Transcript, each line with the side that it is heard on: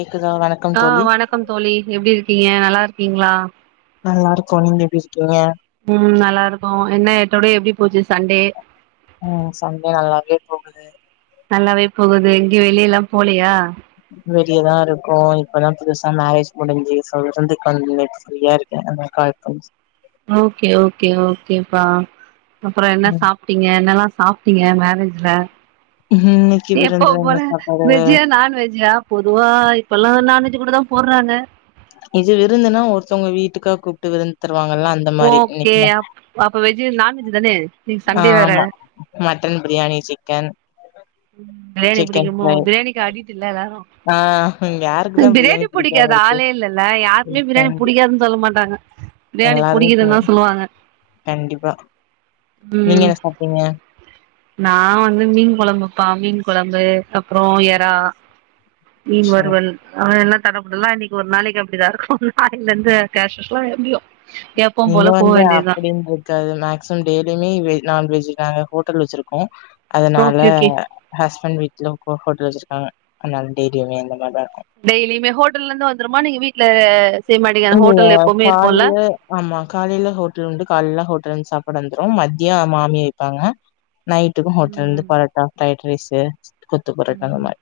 left: கேக்குதா வணக்கம்
right: ஆ
left: தோழி
right: வணக்கம் தோழி எப்டி இருக் கீங்க நல்லாருக்கீங்ளா
left: நல்லாருக்கோ நீங்க எப்டிருக்கீங்க
right: ம் நல்லாருக்கோம் என்ன எத்தோட எப்டி போச்சு சண்டே
left: ம் சண்டே நல்லாவே போகுது
right: நல்லாவே போகுது எங்கயு வெளியலா போலயா
left: வெளியதான் இருக்கோ இப்பதான் புதுசா மேரேஜ் முடிஞ்சு சொல்றதுக்கு வந்து ப்ரீயா இருக்கே அதா கால் பண்ணே
right: ஓகே ஓகே ஓகேப்பா அப்ற என்ன
left: ம்
right: சாப்டீங்க என்னெல்லா சாப்டீங்க மேரேஜ்ல
left: இன்னைக்கு விருந்துல
right: எப்பவும் போல
left: என்ன சாப்பாடு
right: வெஜ்ஜா நான்வெஜ்ஜா பொதுவா இப்பலா நா நான்வெஜ் கூட தான் போடுறாங்க
left: இது விருந்துனா ஒருத்தவங்க வீட்டுக்கா கூப்டு விருந்து தர
right: ஓகே அப் அப்ப வெஜ் நான்வெஜ் ஜு தானே இன்னைக்கு சண்டே வேற
left: ஆமா மட்டன் பிரியாணி சிக்கென்
right: பிரியாணி புடிக்குமோ பிரியாணிக்கு அடிட்டு இல்ல எல்லாரு
left: ஆ யாருக்குதா
right: பிரியாணி
left: பிடிக்காம
right: புடிக்காத
left: இருக்கு
right: ஆளே இல்லல்ல யாருமே பிரியாணி புடிக்காதுன் சொல்ல மாட்டாங்க பிரியாணி
left: எல்லாருமே
right: புடிக்குதுன்னு தா
left: வீட்ல
right: சொல்லுவாங்க
left: கண்டிப்பா நீங்க
right: ம்
left: என்ன சாப்டீங்க
right: நா வந்து மீன் கொழம்புப்பா மீன் கொழம்பு அப்றோ எறா மீன்
left: சரி
right: வறுவல் அவே எல்லா தடபுடலா இன்னிக்கு ஒரு நாளைக்கு அப்டிதாருக்கும் நாளேலருந்து கேஷுஸ்சுல்லா எப்டியு எப்பவு
left: இங்க
right: போல போ
left: வந்து
right: வேண்டியதுதா
left: அப்டினுருக்காது மேக்சிமம் டெய்லியுமே வெஜ் நான்வெஜ் நாங்க ஹோட்டல் வச்சுருக்கோம் அதுனால
right: ஓகே ஓகே
left: ஹஸ் பெண்ட் வீட்ல ஹோட்டல் வச்சுருக்காங்க அதுனால டெய்லிமே அந்த மாரி தாருக்கு
right: டெய்லியுமே ஹோட்டல்ல இருந்து வந்துருமா நீங்க வீட்ல செய்ய மாட்டீங்க அந்த
left: இல்ல
right: ஹோட்டல் எப்பவுமே இருக்குல்ல
left: காலேல ஆமா காலேல ஹோட்டல் உண்டு கால்ல ஹோட் டலருந்து சாப்பாடு வந்துரும் மதியம் மாமி வைப்பாங்க நைட்டுக்கு ஹோட்டல்ல
right: ம்
left: இருந்து பரோட்டா ப்ரை ரைஸு கொத்து பரோட்டா அந்த
right: ம்
left: மாரி.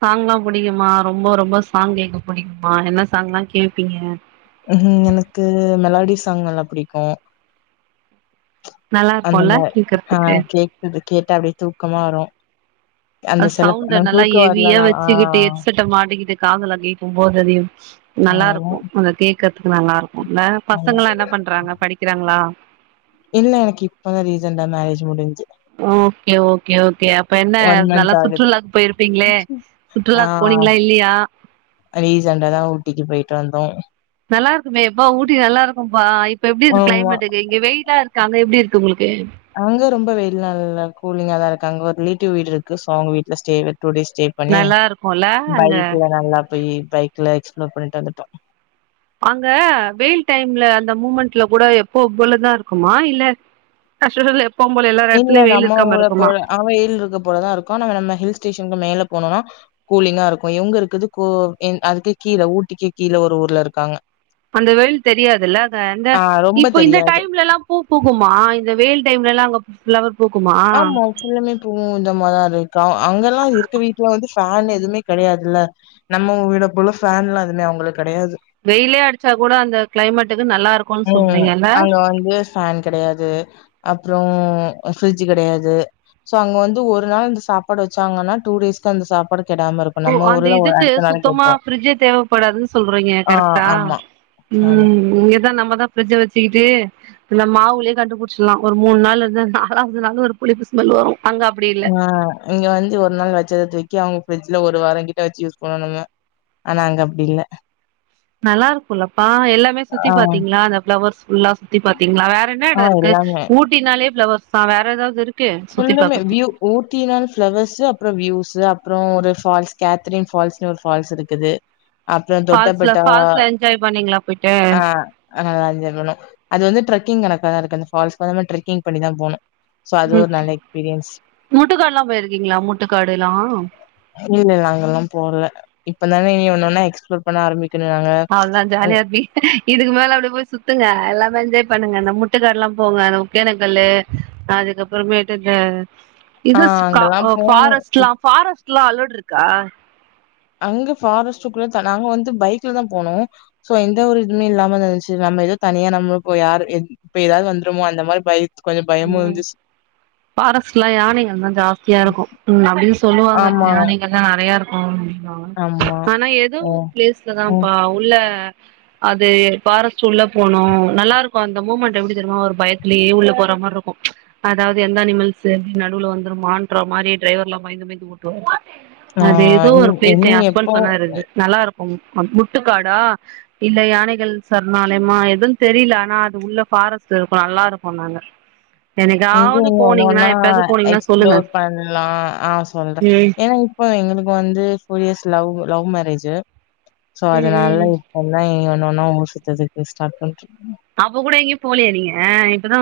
right: சாங்ல்லா புடிக்குமா ரொம்ப ரொம்ப சாங் கேக்க புடிக்குமா என்ன சாங்லா கேப்பீங்க
left: ஹும் எனக்கு மெலாடி சாங் எல்லா புடிக்கும்
right: நல்லா
left: அந்த
right: இருக்குல்ல
left: மாரி ஆ
right: கேக்குறதுக்கு
left: கேக்குது கேட்டா அப்டியே தூக்கமா வரும் அந்த சில
right: சவுண்ட
left: நம்ம
right: நல்லா
left: தூக்கம்
right: ஹெவியா
left: வரலனாலும் ஆ
right: வச்சுக்கிட்டு எட்செட்ட மாட்டிக்கிட்டு காதுல கேக்கும் போது அது எது
left: ஆமா,
right: நல்லாருக்கும் அந்த கேக்றதுக்கு நல்லா இருக்கும் இல்ல
left: ஆமா.
right: பசங்கல்லா என்ன பண்றாங்க படிக்கிறாங்ளா
left: இல்ல எனக்கு இப்பதான் ரீஜன்டா மேரேஜ் முடிஞ்
right: ஓகே ஓகே ஓகே அப்ப என்ன
left: ஒன்
right: நல்லா
left: மந்த் ஆகுது
right: சுற்றுலாக்கு போயிருப்பீங்ளே
left: ஆ
right: சுற்றுலாக்கு போனீங்களா இல்லியா
left: டாந்தோம்
right: நல்லாருக்குமே எப்பா ஊட்டி நல்லாருக்கும்பா இப்ப எப்டி இருக்கு
left: ஆமா
right: கிளைமேட்க்கு இங்க வெயிலா இருக்கு அங்க எப்டி இருக்கு உங்களுக்கு
left: அங்க ரொம்ப வெயில்லா இல்ல கூலிங்கா தாருக்கு அங்க ஒரு ரிலேட்டிவ் வீடு இருக்கு சோ அவுங்க வீட்ல ஸ்டே டூ டே ஸ்டே பண்ணி
right: நல்லா இருக்கும்ல அங்க
left: பைக்ல நல்லா போயி பைக்ல எக்ஸ் புளோர் பண்ணிட்டு வந்துட்டோம்
right: அங்க வெயில் டைம்ல அந்த மூமெண் ட்ல கூட எப்போலதா இருக்குமா இல்ல [unintelligible]
left: இல்ல
right: எடத்துலயு வெயில்
left: நம்ம
right: இருக்காம
left: ஊல
right: இருக்குமா
left: போ அவய இருக்க போலதா இருக்கு ஆனா நம்ம நம்ம ஹில் ஸ்டேஷனுக்கு மேல போனோனா கூலிங்கா இருக்கு இவுங்க இருக்குது கோ என் அதுக்கு கீழே ஊட்டிக்கே கீழே ஒரு ஊர்ல இருக்காங்க
right: அந்த வெயில் தெரியாதுல்ல அங்க இந்த
left: ஆ ரொம்ப
right: இப்ப இந்த
left: தெரியாது
right: டைம்ல எல்லா பூ பூகுமா இந்த வெயில் டைம்ல எல்லா அங்க ஃபுல்லாவ
left: ஆமா ஃபுல்லாமே போகும் இந்த மாரிதா இருக்கு அங்க எல்லா இருக்க வீட்டுல வந்து ஃபேன் எதுவுமே கிடையாதுல்ல நம்மங்க வீட போல ஃபேன்ல்லா எதுமே அவுங்களுக்
right: வெயிலே அடிச்சா கூட அந்த கிளைமேட்டுக்கு நல்லா இருக்குன்னு
left: ம்.
right: சொல்றீங்கல்ல
left: அப்புறோ பிரஃட்ஜ் கெடையாது சோ அங்க வந்து ஒரு நாள் இந்த சாப்பாடு வச்சாங்கன்னா டூ டேஸ்க்கு அந்த சாப்பாடு கெடாம இருக்கும்.
right: ஓ
left: நம்ம
right: அந்த
left: ஊர்ல ஒரு
right: இதுக்கு
left: அடுத்த நாள்
right: சுத்தமா
left: கெட்டுரும்.
right: ஃபிரிட்ஜு தேவைப்படாதுன்னு சொல்றீங்க
left: ஆ
right: கரெக்டா
left: ஆமா, ஆமா.
right: ம் இங்கதா நம்ம தா ஃபிரிட்ஜை வச்சிக்கிட்டு இந்த மாவுலேயே கண்டுபுடிச்சிலா ஒரு மூணு நாள் இருந்து நாலாவது நாளு ஒரு புளிப்பு ஸ்மெல் வரு அங்க அப்டி இல்ல
left: ஆ இங்க வந்து ஒரு நாள் வச்சத தூக்கி வக்கி அவுங்க ஃபிரிட்ஜ்ல ஒரு வாரோ கிட்ட வச்சி யூஸ் பண்ணனுங்க ஆனா அங்க அப்பிடி இல்ல
right: நல்லா இருக்குல்லப்பா எல்லாமே சுத்தி
left: ஆ,
right: பாத்தீங்களா அந்த பிளவர்ஸ் இன்னாஷ் த்தி பாத்தீங்களா வேற என்ன
left: ஆ
right: எடோ இருக்கு
left: எல்லாமே.
right: ஊட்டினாலே பிலோவேர்ஷ்தா வேற ஏதாவது இருக்
left: ஃபுல்லுமே வியூ ஊட்டினாள் பிளவர்ஸ் அப்புறோ வியூஸ் ஷ் அப்புறோ ஒரு ஃபால்ஸ் கேத்தரின் பால்ஸ்ன்னு ஒரு ஃபால்ஸ் இருக்குது அப்புறோ
right: ஃபால்ஸ்ல
left: தொட்டப்பட்டா
right: ஃபால்ஸ்ல என்ஜாய் பண்ணீங்களா போயிட்டு
left: ஆ ஆனா அதுகுனு அது வந்து ட்ரக்கி்ங் கணக்காதா இருக்கு அ ஃபால்ஸ்க வ ட்ரக்கிங் பண்ணதா போனு
right: அ முட்டுக்காடுல்லா போயிருக்கீங்களா முட்டுக்காடுல்லா
left: இல்ல இல்ல அங்கெல்லாம் போல. இப்ப தான நீ ஒன்னன எஸ்பளோர் பண்ண ஆரம்
right: அவல்தா ஜாலியா இருப்பி இதுக்கு மேல அப்பிடி போய் சுத்துங்க எல்லா வ என்ஜாய் பண்ணுங்க அந்த முட்டுல்லா போங்க அந்த உக்கேனக்கல்லு அதுக்கப்புறமேட்டுக
left: ஆ
right: இது
left: அங்கெல்லாம்
right: க
left: போணும்.
right: ஃபாரஸ்ட்ல்லா ஃபாரஸ்ட் க்லா அளோடு இருக்கா
left: அங்க ஃபாரஸ்டுக்குள்ளத நாங்க வந்து பைக்ல தா போனோ சோ எந்த ஒரு இதுவுமே இல்லாம தா இருந்ச்சி நம்ம ஏதோ தனியா நம்மளுக்கு யாரு ஏதாவது வந்துருமோ அந்த மாரி பை
right: உம் பாரஸ்ட்லா யானைகள் தா ஜாஸ்தியா இருக்கு உம் அப்டின்னு சொல்லுவாங்க
left: ஆமா,
right: யானைகள்லா நெறய இருக்கு ம்
left: ஆமா.
right: ஆனா ஏதோ ஒரு
left: ம், ம்.
right: பிளேஸ்லதாப்பா உள்ள அது ஃபாரஸ்டு உள்ள போனு நல்லா இருக்கு அந்த மூமெண்ட் எப்டி தெரியமோ ஒரு பயத்திலயே உள்ள போற மாரி இருக்கு அதாவது எந்த அனிமல்ஸு எப்ப நடுவுல வந்துரு மாற்ற மாரி டிரைவர் எல்லா பயந்து பயந்து ஓட்டுவ
left: ஆ
right: அது ஏதோ ஒரு
left: இன்
right: பிளேஸ்
left: இனி
right: எ
left: எப்போ
right: ஹஸ்பண்ட் சொன்னாரு நல்லா இருக்கு முட்டுக்காடா இல்ல யானைகள் சரணாலயமா எதுன்னு தெரியல ஆனா அது உள்ள ஃபாரஸ்ட் இருக்கு நல்லா இருக்கு நாங்க
left: இங்கங்க ஒன்ன ஒன்னா
right: போனீங்கன்னா சொல்லுங்க
left: எக்ஸ்ப்ளோர் பண்ணலா ஆ சொல்றே
right: ம்
left: ஏன்னா இப்போ எங்களுக்கு வந்து two years love love marriage so
right: ம் ம்
left: அதனாலா இது பண்ணா ஒன்ன ஊர் சுத்தரதுக்கு ஸ்டார்ட் பண்
right: அப்ப கூட எங்கேயு போலியா நீங்க இப்பதா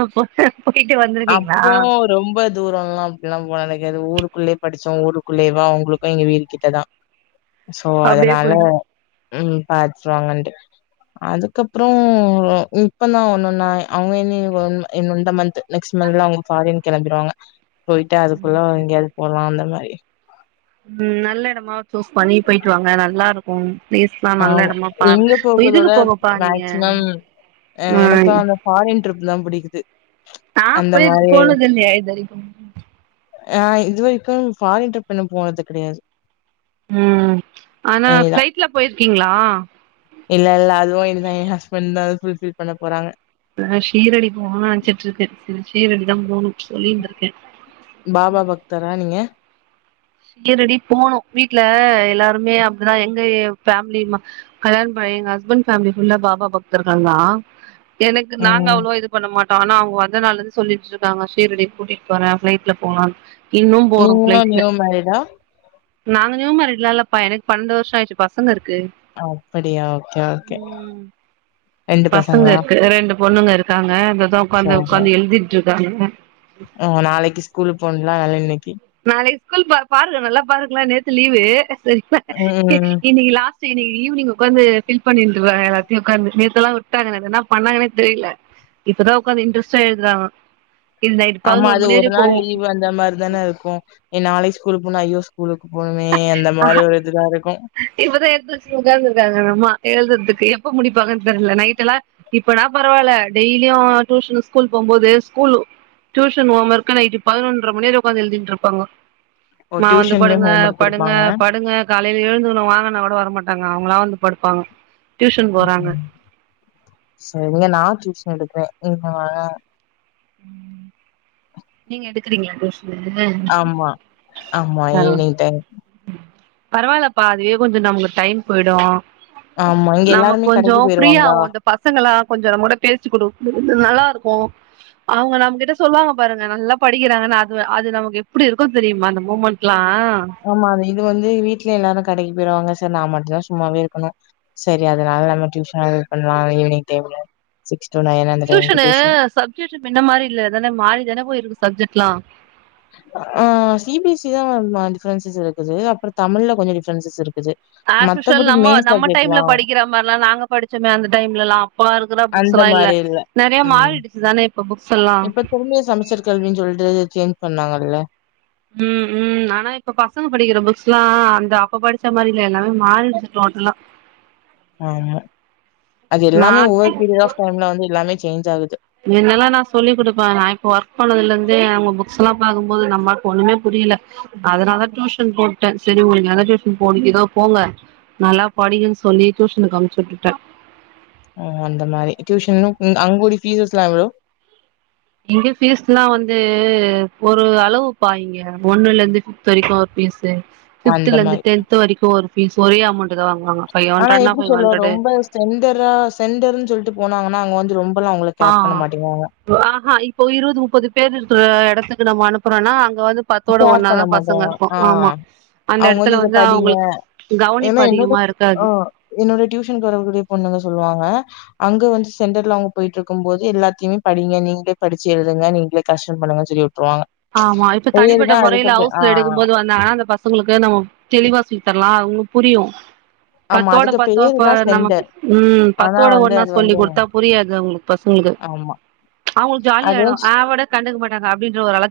right: போயிட்டு வந்திருக்கீங்களா
left: அப்போ ரொம்ப தூர எல்லா அப்படிலா போல நினைக்கு எதாவது ஊருக்குள்ளயே படிச்சோ ஊருக்குள்ளயேவா அவுங்களுக்கு இங்க வீட்டு கிட்டதா சோ
right: அப்டியே
left: அதனால
right: போயிடு
left: உம் பாத்துருவாங்கன்ட்டு அதுக்கப்றோ இப்பதா ஒன்னொன்னா அவுங்க இன என் இந்த மந்த்த் நெக்ஸ்ட் மந்த்லா அவுங்க ஃபாரின் கெளம்பிருவாங்க போயிட்டு அதுக்குள்ள எங்கயாவது போலா அந்த மாரி உ
right: உம் நல்ல இடமா சூஸ் பண்ணி போயிட்டு வாங்க நல்லா இருக்கு பேஸ்ல நல்ல
left: ஆமா.
right: இடமா
left: எங்க
right: பாருப்ப இதுக்கு
left: போகதோட
right: போங்கப்பா நீங்க
left: மேக்ஸிமம் அ
right: ஆ
left: எனக்குலாம் அந்த ஃபாரின் ட்ரிப் தான் பிடிக்குது.
right: ஆ
left: அந்த
right: போயிரு
left: மாரி
right: போனது இல்லயே இதுவரைக்கு
left: ஆ இது வரைக்கு ஃபாரின் ட்ரிப் இன்னு போனது கெடயாது
right: ம் ஆன ஃப்ளைட்ல போயிருக்கீங்ளா
left: இல்ல இல்ல அதுவு எ ஹஸ்பண்டு தா அத ஃபுல்ஃபில் பண்ண போறாங்க
right: ஆ ஷீரடி போகனு நெனச்சிட்டு இருக்கே சீரடிதா போனு
left: பாபா பக்தரா நீங்க
right: ஷிரடி போனு வீட்ல எல்லாருமே அப்டிதா எங்க பேமிலி கல்யாண ப எங்க ஹஸ்பண்ட் ஃமேலி புல்ல பாபா பக்தர்கள் தா எனக்கு நாங்க
left: ம்.
right: அவ்வளவா இது பண்ண மாட்டோம் ஆனா அவங்க வந்தனால இருந்து சொல்லிட்டு இருக்காங்க ஷீரடி கூட்டிட்டு போறேன் பிளைட்ல போகலான்னு
left: நீங்களும் நியூ மேரிட் ஆ
right: நாங்க நியூ மாறிடலாம்லப்பா எனக்கு பன்னெண்டு வருஷம் ஆயிடுச்சு பசங்க இருக்கு
left: அப்படியா ஓகே ஓகே
right: ம் பசங்க
left: பசங்களா?
right: இருக்கு ரெண்டு பொண்ணுங்க இருக்கு நாங்க இங்கதான் உட்காந்து
left: சரி.
right: உட்காந்து எழுதிட்டு இருக்கு வந்து
left: ஓ நாளைக்கு ஸ்கூல் போனும் நாளைக்கி
right: நாளைக்கு ஸ்கூல் பாரு நல்லா பாரு நேத்து லீவு சரிப்பா
left: ம்.
right: இன்னைக்கு லாஸ்ட் செரி ஈவினி்ங் உட்காந்து பில் பண்ணிட்டு இருக்காங்க எல்லாத்தையும் ஓக்காந்து நேத்தல்லாம் விட்டாங்க என்ன பண்ணாங்கன்னே தெரியல இப்பதான் உக்காந்து இன்டரெஸ்டா எழுதுறாங்க இது நைட்
left: ஆமா
right: பதினோரு
left: அது
right: மணி
left: ஒரு
right: வரையு
left: நாள் லீவ் அந்த மாதிரி தானே இருக்கும் என் நாளை ஸ்கூல் போன ஐயோ ஸ்கூல் போனுமே அந்த
right: போவு
left: மாதிரி ஒரு இதுலாம் இருக்கும்
right: இப்பதான் எடுத்து வச்சுட்டு உட்கார்ந்து இருக்காங்க அந்தம்மா எழுதுறதுக்கு எப்ப முடிப்ப நைட் எல்லாம் இப்ப தான் பரவாயில்ல டெய்லியும் டுயூஷன்ல் ஸ்கூல் போகும்போது school tuition homework night பதினொன்றரை மணி வரை உட்காந்து எழுதிட்டு இருப்பாங்க
left: ஓ
right: நான் வந்து
left: டியூஷன்லயு
right: படுங்க
left: ஹோம் ஒர்க்
right: படுங்க
left: குடுப்பாங்க
right: படுங்க காலை ம் ம் வாங்கனா கூட வரமாட்டாங்க அவங்கள வந்து படுப்பாங்க டியூஷன் போறாங்க
left: செரிங்க நான் டியூஷன் எடுக்கிறேன் ஆ
right: நீங்க எடுக்கறீங்க
left: ஆமா ஆமா ஈவினிங் டைம்
right: பரவால்லப்பா அதுவே கொஞ்சம் நமக்கு டைம் போய்டும்
left: ஆமா இங்க
right: நமக்கு
left: எல்லாருமே கடைக்கு
right: கொஞ்சம்
left: போயிருவாங்களா
right: ஃப்ரீயாவும் இந்த பசங்களால கொஞ்சம் நம்மோட பேசிக்குடுக் நல்லா இருக்கும் அவுங்க நம்ம கிட்ட சொல்வாங்க பாருங்க நல்லா படிக்கிறாங்கனு அது அது நமக்கு எப்டி இருக்கு தெரியுமா அந்த மூமெண்ட்லா
left: ஆமா இது வந்து வீட்ல எல்லாரு கடைக் போய்ருவாங்க சர் நா மட்டுதா சும்மாவே இருக்கணு சரி அதனால நம்ம டியூஷனாலு இது பண்ணலா ஈவினிங்டைமு சிக்ஸ் டு நைன் அந்த டைம்க்கு
right: டியூஷனு
left: டியூஷன்
right: சப்ஜெஸ்சு மின்ன மாரி இல்ல இதல மாரிதானே போய்ருக்கு சப்ஜெக்ட்லா
left: ஆ சி பி எஸ் சி தா [unintelligible] டிஃப்ரன்ஸஸ் இருக்குது அப்புறோ தமிழ்ல கொஞ்ச டிஃப்ரென்சஸ் இருக்
right: ஆ சுஷல் நம்ம நம்ம டைம்ல படிக்கற மார்லா நாங்க படிச்சோமே அந்த டைம்லலா அப்பா இருக்குற
left: அந்த
right: புக்ஸ்லா இல்ல
left: மாரி
right: நறயா
left: ம்.
right: மாறிடுச்சுதானே
left: இப்ப திரும்பியு சமச்சீர் கல்வி சொல்ட்டு சேஞ் சொன்னாங்கல்ல
right: உ உ ஆனா இப்ப பசங்க படிக்கற புக்ஸ்லா அந்த அப்ப படிச்ச மாரி இல்ல எல்லாமே மாறிடுச்சு டோட்டலா
left: ஆமா அது எல்லாமே
right: நா
left: ஒவ்வொரு பீரியட் ஆஃப் டைம்ல வந்து எல்லாமே சேஞ் ஆகது
right: முன்னெல்லா நா சொல்லி் க்ஸ்லா பாக்குபோது நம்மாக்கு ஒன்னுமே புரில அதனால டியூஷன் போட்ட சே ஒரு நல்ல டியுசன் போவிட்டிதா போங்க நல்லா படிங்கன் சொல்லி டியூஷனுக்கு அம்ச்சுட்டுட்ட
left: ஓ அந்த மாரி டியூஷன் அங்குடி ஃபீஸ்சஸ்லா எவ்ளோ
right: இங்க ஃபீஸ்லா வந்து ஒரு அளவுப்பா இங்க ஒன்னுலந்து ஃபிஃப்த் வரிக்கு ஒரு ஃபீஸு
left: அந்த
right: ஃபிஃப்துலந்து
left: மாரி.
right: டென்த் வரிக்கு ஒரு ஃபீஸ் ஒரே அமௌண்ட்தா வாங்குவாங்க ஃபைவ்
left: ஆனா
right: ஹண்ட்ரட்னா
left: எப்டி
right: ஃபைவ்
left: சொல்லுவ
right: ஹண்ட்ரடு
left: ரொம்ப சென்டரா சென்டர்ன் சொல்ட்டு போனாங்கனா அங்க வந்து ரொம்
right: ஆ ஆஹா இப்போ இருவது முப்பது பேரு இருக்கற எடத்த நம்ம அனுப்புறனா
left: ஷேர் பண்ண மாட்டேங்க ஆ
right: ஆமா அந்த
left: அவுங்க வந்து
right: எடத்துல
left: இத படிங்க
right: அவுங்களுக்கு கவனிப்பு
left: ஏனா என்னோட
right: அதிகமா
left: ஓ
right: இருக்காது
left: என்னோட டியூஷனுக்கு வர கூடிய பொண்ணுங்க சொல்வாங்க அங்க வந்து சென்டர்ல அவுங்க போய்ட்டுருக்குபோது எல்லாத்தையுமே படிங்க நீங்களே படிச்சு எழுதுங்க நீங்களே கரெக்ஷன் பண்ணுங்க சொல்லி வுட்ருவாங்க
right: ஆமா த்த தனிப்பட்ட மொறையில ஹவுஸ்ல எடுக்கும்போது வந்தா அந்த பசங்களுக்கு நம்ம தெளிவா சொல்லி தர்லா அவ்களு புரியு
left: ஆமா.
right: பத்தோட
left: அதுக்கு
right: பத்தோ
left: பேரு
right: இப்ப
left: தான்
right: நம்ம
left: சென்டர்.
right: உ
left: ஆனா
right: பத்தோட
left: வந்து
right: ஒன்னா
left: அது
right: சொல்லி
left: வந்து
right: குடுத்தா புரியாது அவுங்களுக்கு பஸ்ங்களுக்கு
left: ஆமா.
right: அவுங்களுக் ஜாலியாய்டு
left: அதுவும் ஸ்
right: ஆவுடு கண்டுக்க மாட்டாங்க அப்டின்ற ஒரு அள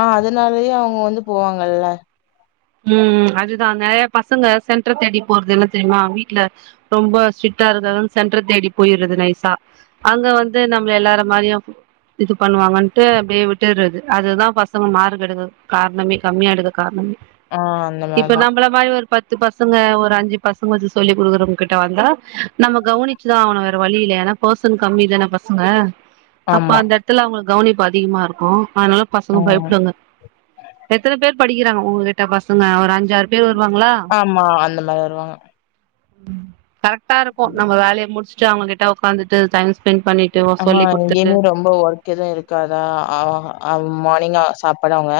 left: ஆ அதனாலயே அவுங்க வந்து போவாங்க வல்ல
right: உ அதுதா நறய பசங்க சென்டர தேடி போறது என்ன தெரியுமா வீட்ல ரொம்ப ஸ்ரிக்டா இருக்காங்க சென்டர தேடி போய்றது நைசா அங்க வந்து நம்ள எல்லார மாரியு இது பண்ணுவாங்கன்ட்டு அப்டே விட்டுறது அதுதா பசங்க மாருக்கு எடுக்க கார்ணமே கம்மியா எடுக்க கார்ணமே
left: ஆ அந்த மாரி
right: இப்ப
left: தான்.
right: நம்பள மாரி ஒரு பத் பத்து பசங்க ஒரு அஞ்சு பசங்க வச்சு சொல்லி் கொடுக்குறவங்க கிட்ட வந்தா நம்ம கவனிச்சுதா அவனு வேற வழி இல்ல ஏனா பர்சன் கம்மி தான பசங்க அப்ப
left: ஆமா.
right: அந்த எத்துல அவுங்களு கவனிப்பு அதிகமா இருக்கோ அதனால பசங்க
left: ம்.
right: பயப்புடுவங்க எத்தன பேர் படி டிகிறாங்க உங்ககிட் ட பசங்க ஒரு அஞ்சாறு பேர் வ
left: ஆமா அந்த மாரி வருவாங்க
right: ம் கரெக்டா இருக்கு நம்ம வேலைய முடுச் சு அவுங்க கிட்ட உக்காந்துட்டு டைம் ஸ்பெண்ட் பண்ணிட்டு
left: ஆமா
right: சொல்லி குடுத்துட்டு
left: இங்யுமே ரொம்ப ஒர்க் எது இருக்காதா ஆ அம் மார்னிங் அ சாப்பாடு அவுங்க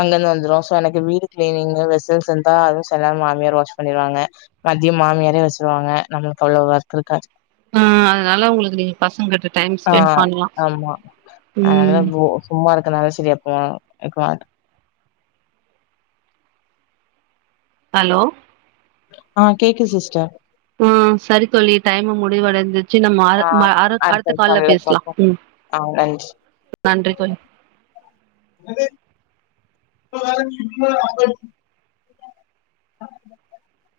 left: அங்கந்து வந்துரு சோ எனக்கு வீடு கிளீனிங்கு வெசில்ஸ் இருந்தா அதுவு சாந்தாரொ மாமியார் வாஷ் பண்ணிருவாங்க மதியம் மாமியாரே வச்சிருவாங்க நம்ளுக் அவ்ளொ ஒர்க் இருக்காது
right: ஆ அதுனால உங்களுக்கு நீங்க பசங்கிட்ட
left: ஆ ஆமா அதுனால
right: ம்
left: பொ சும்மா இருக்கனாலயாச்சு இது எப்போ ரெக்காட்
right: ஹலோ
left: ஆ கேக்கு சிஸ்டர்
right: ஆ சரி தோழி டைமு முடிவடஞ்சு ச்சு நம்ம அ
left: ஆ
right: ம‌ அர அடுத்த கால்ல பேசுலா ம்
left: ஆ
right: நன்றி தோழி
left: [unintelligible]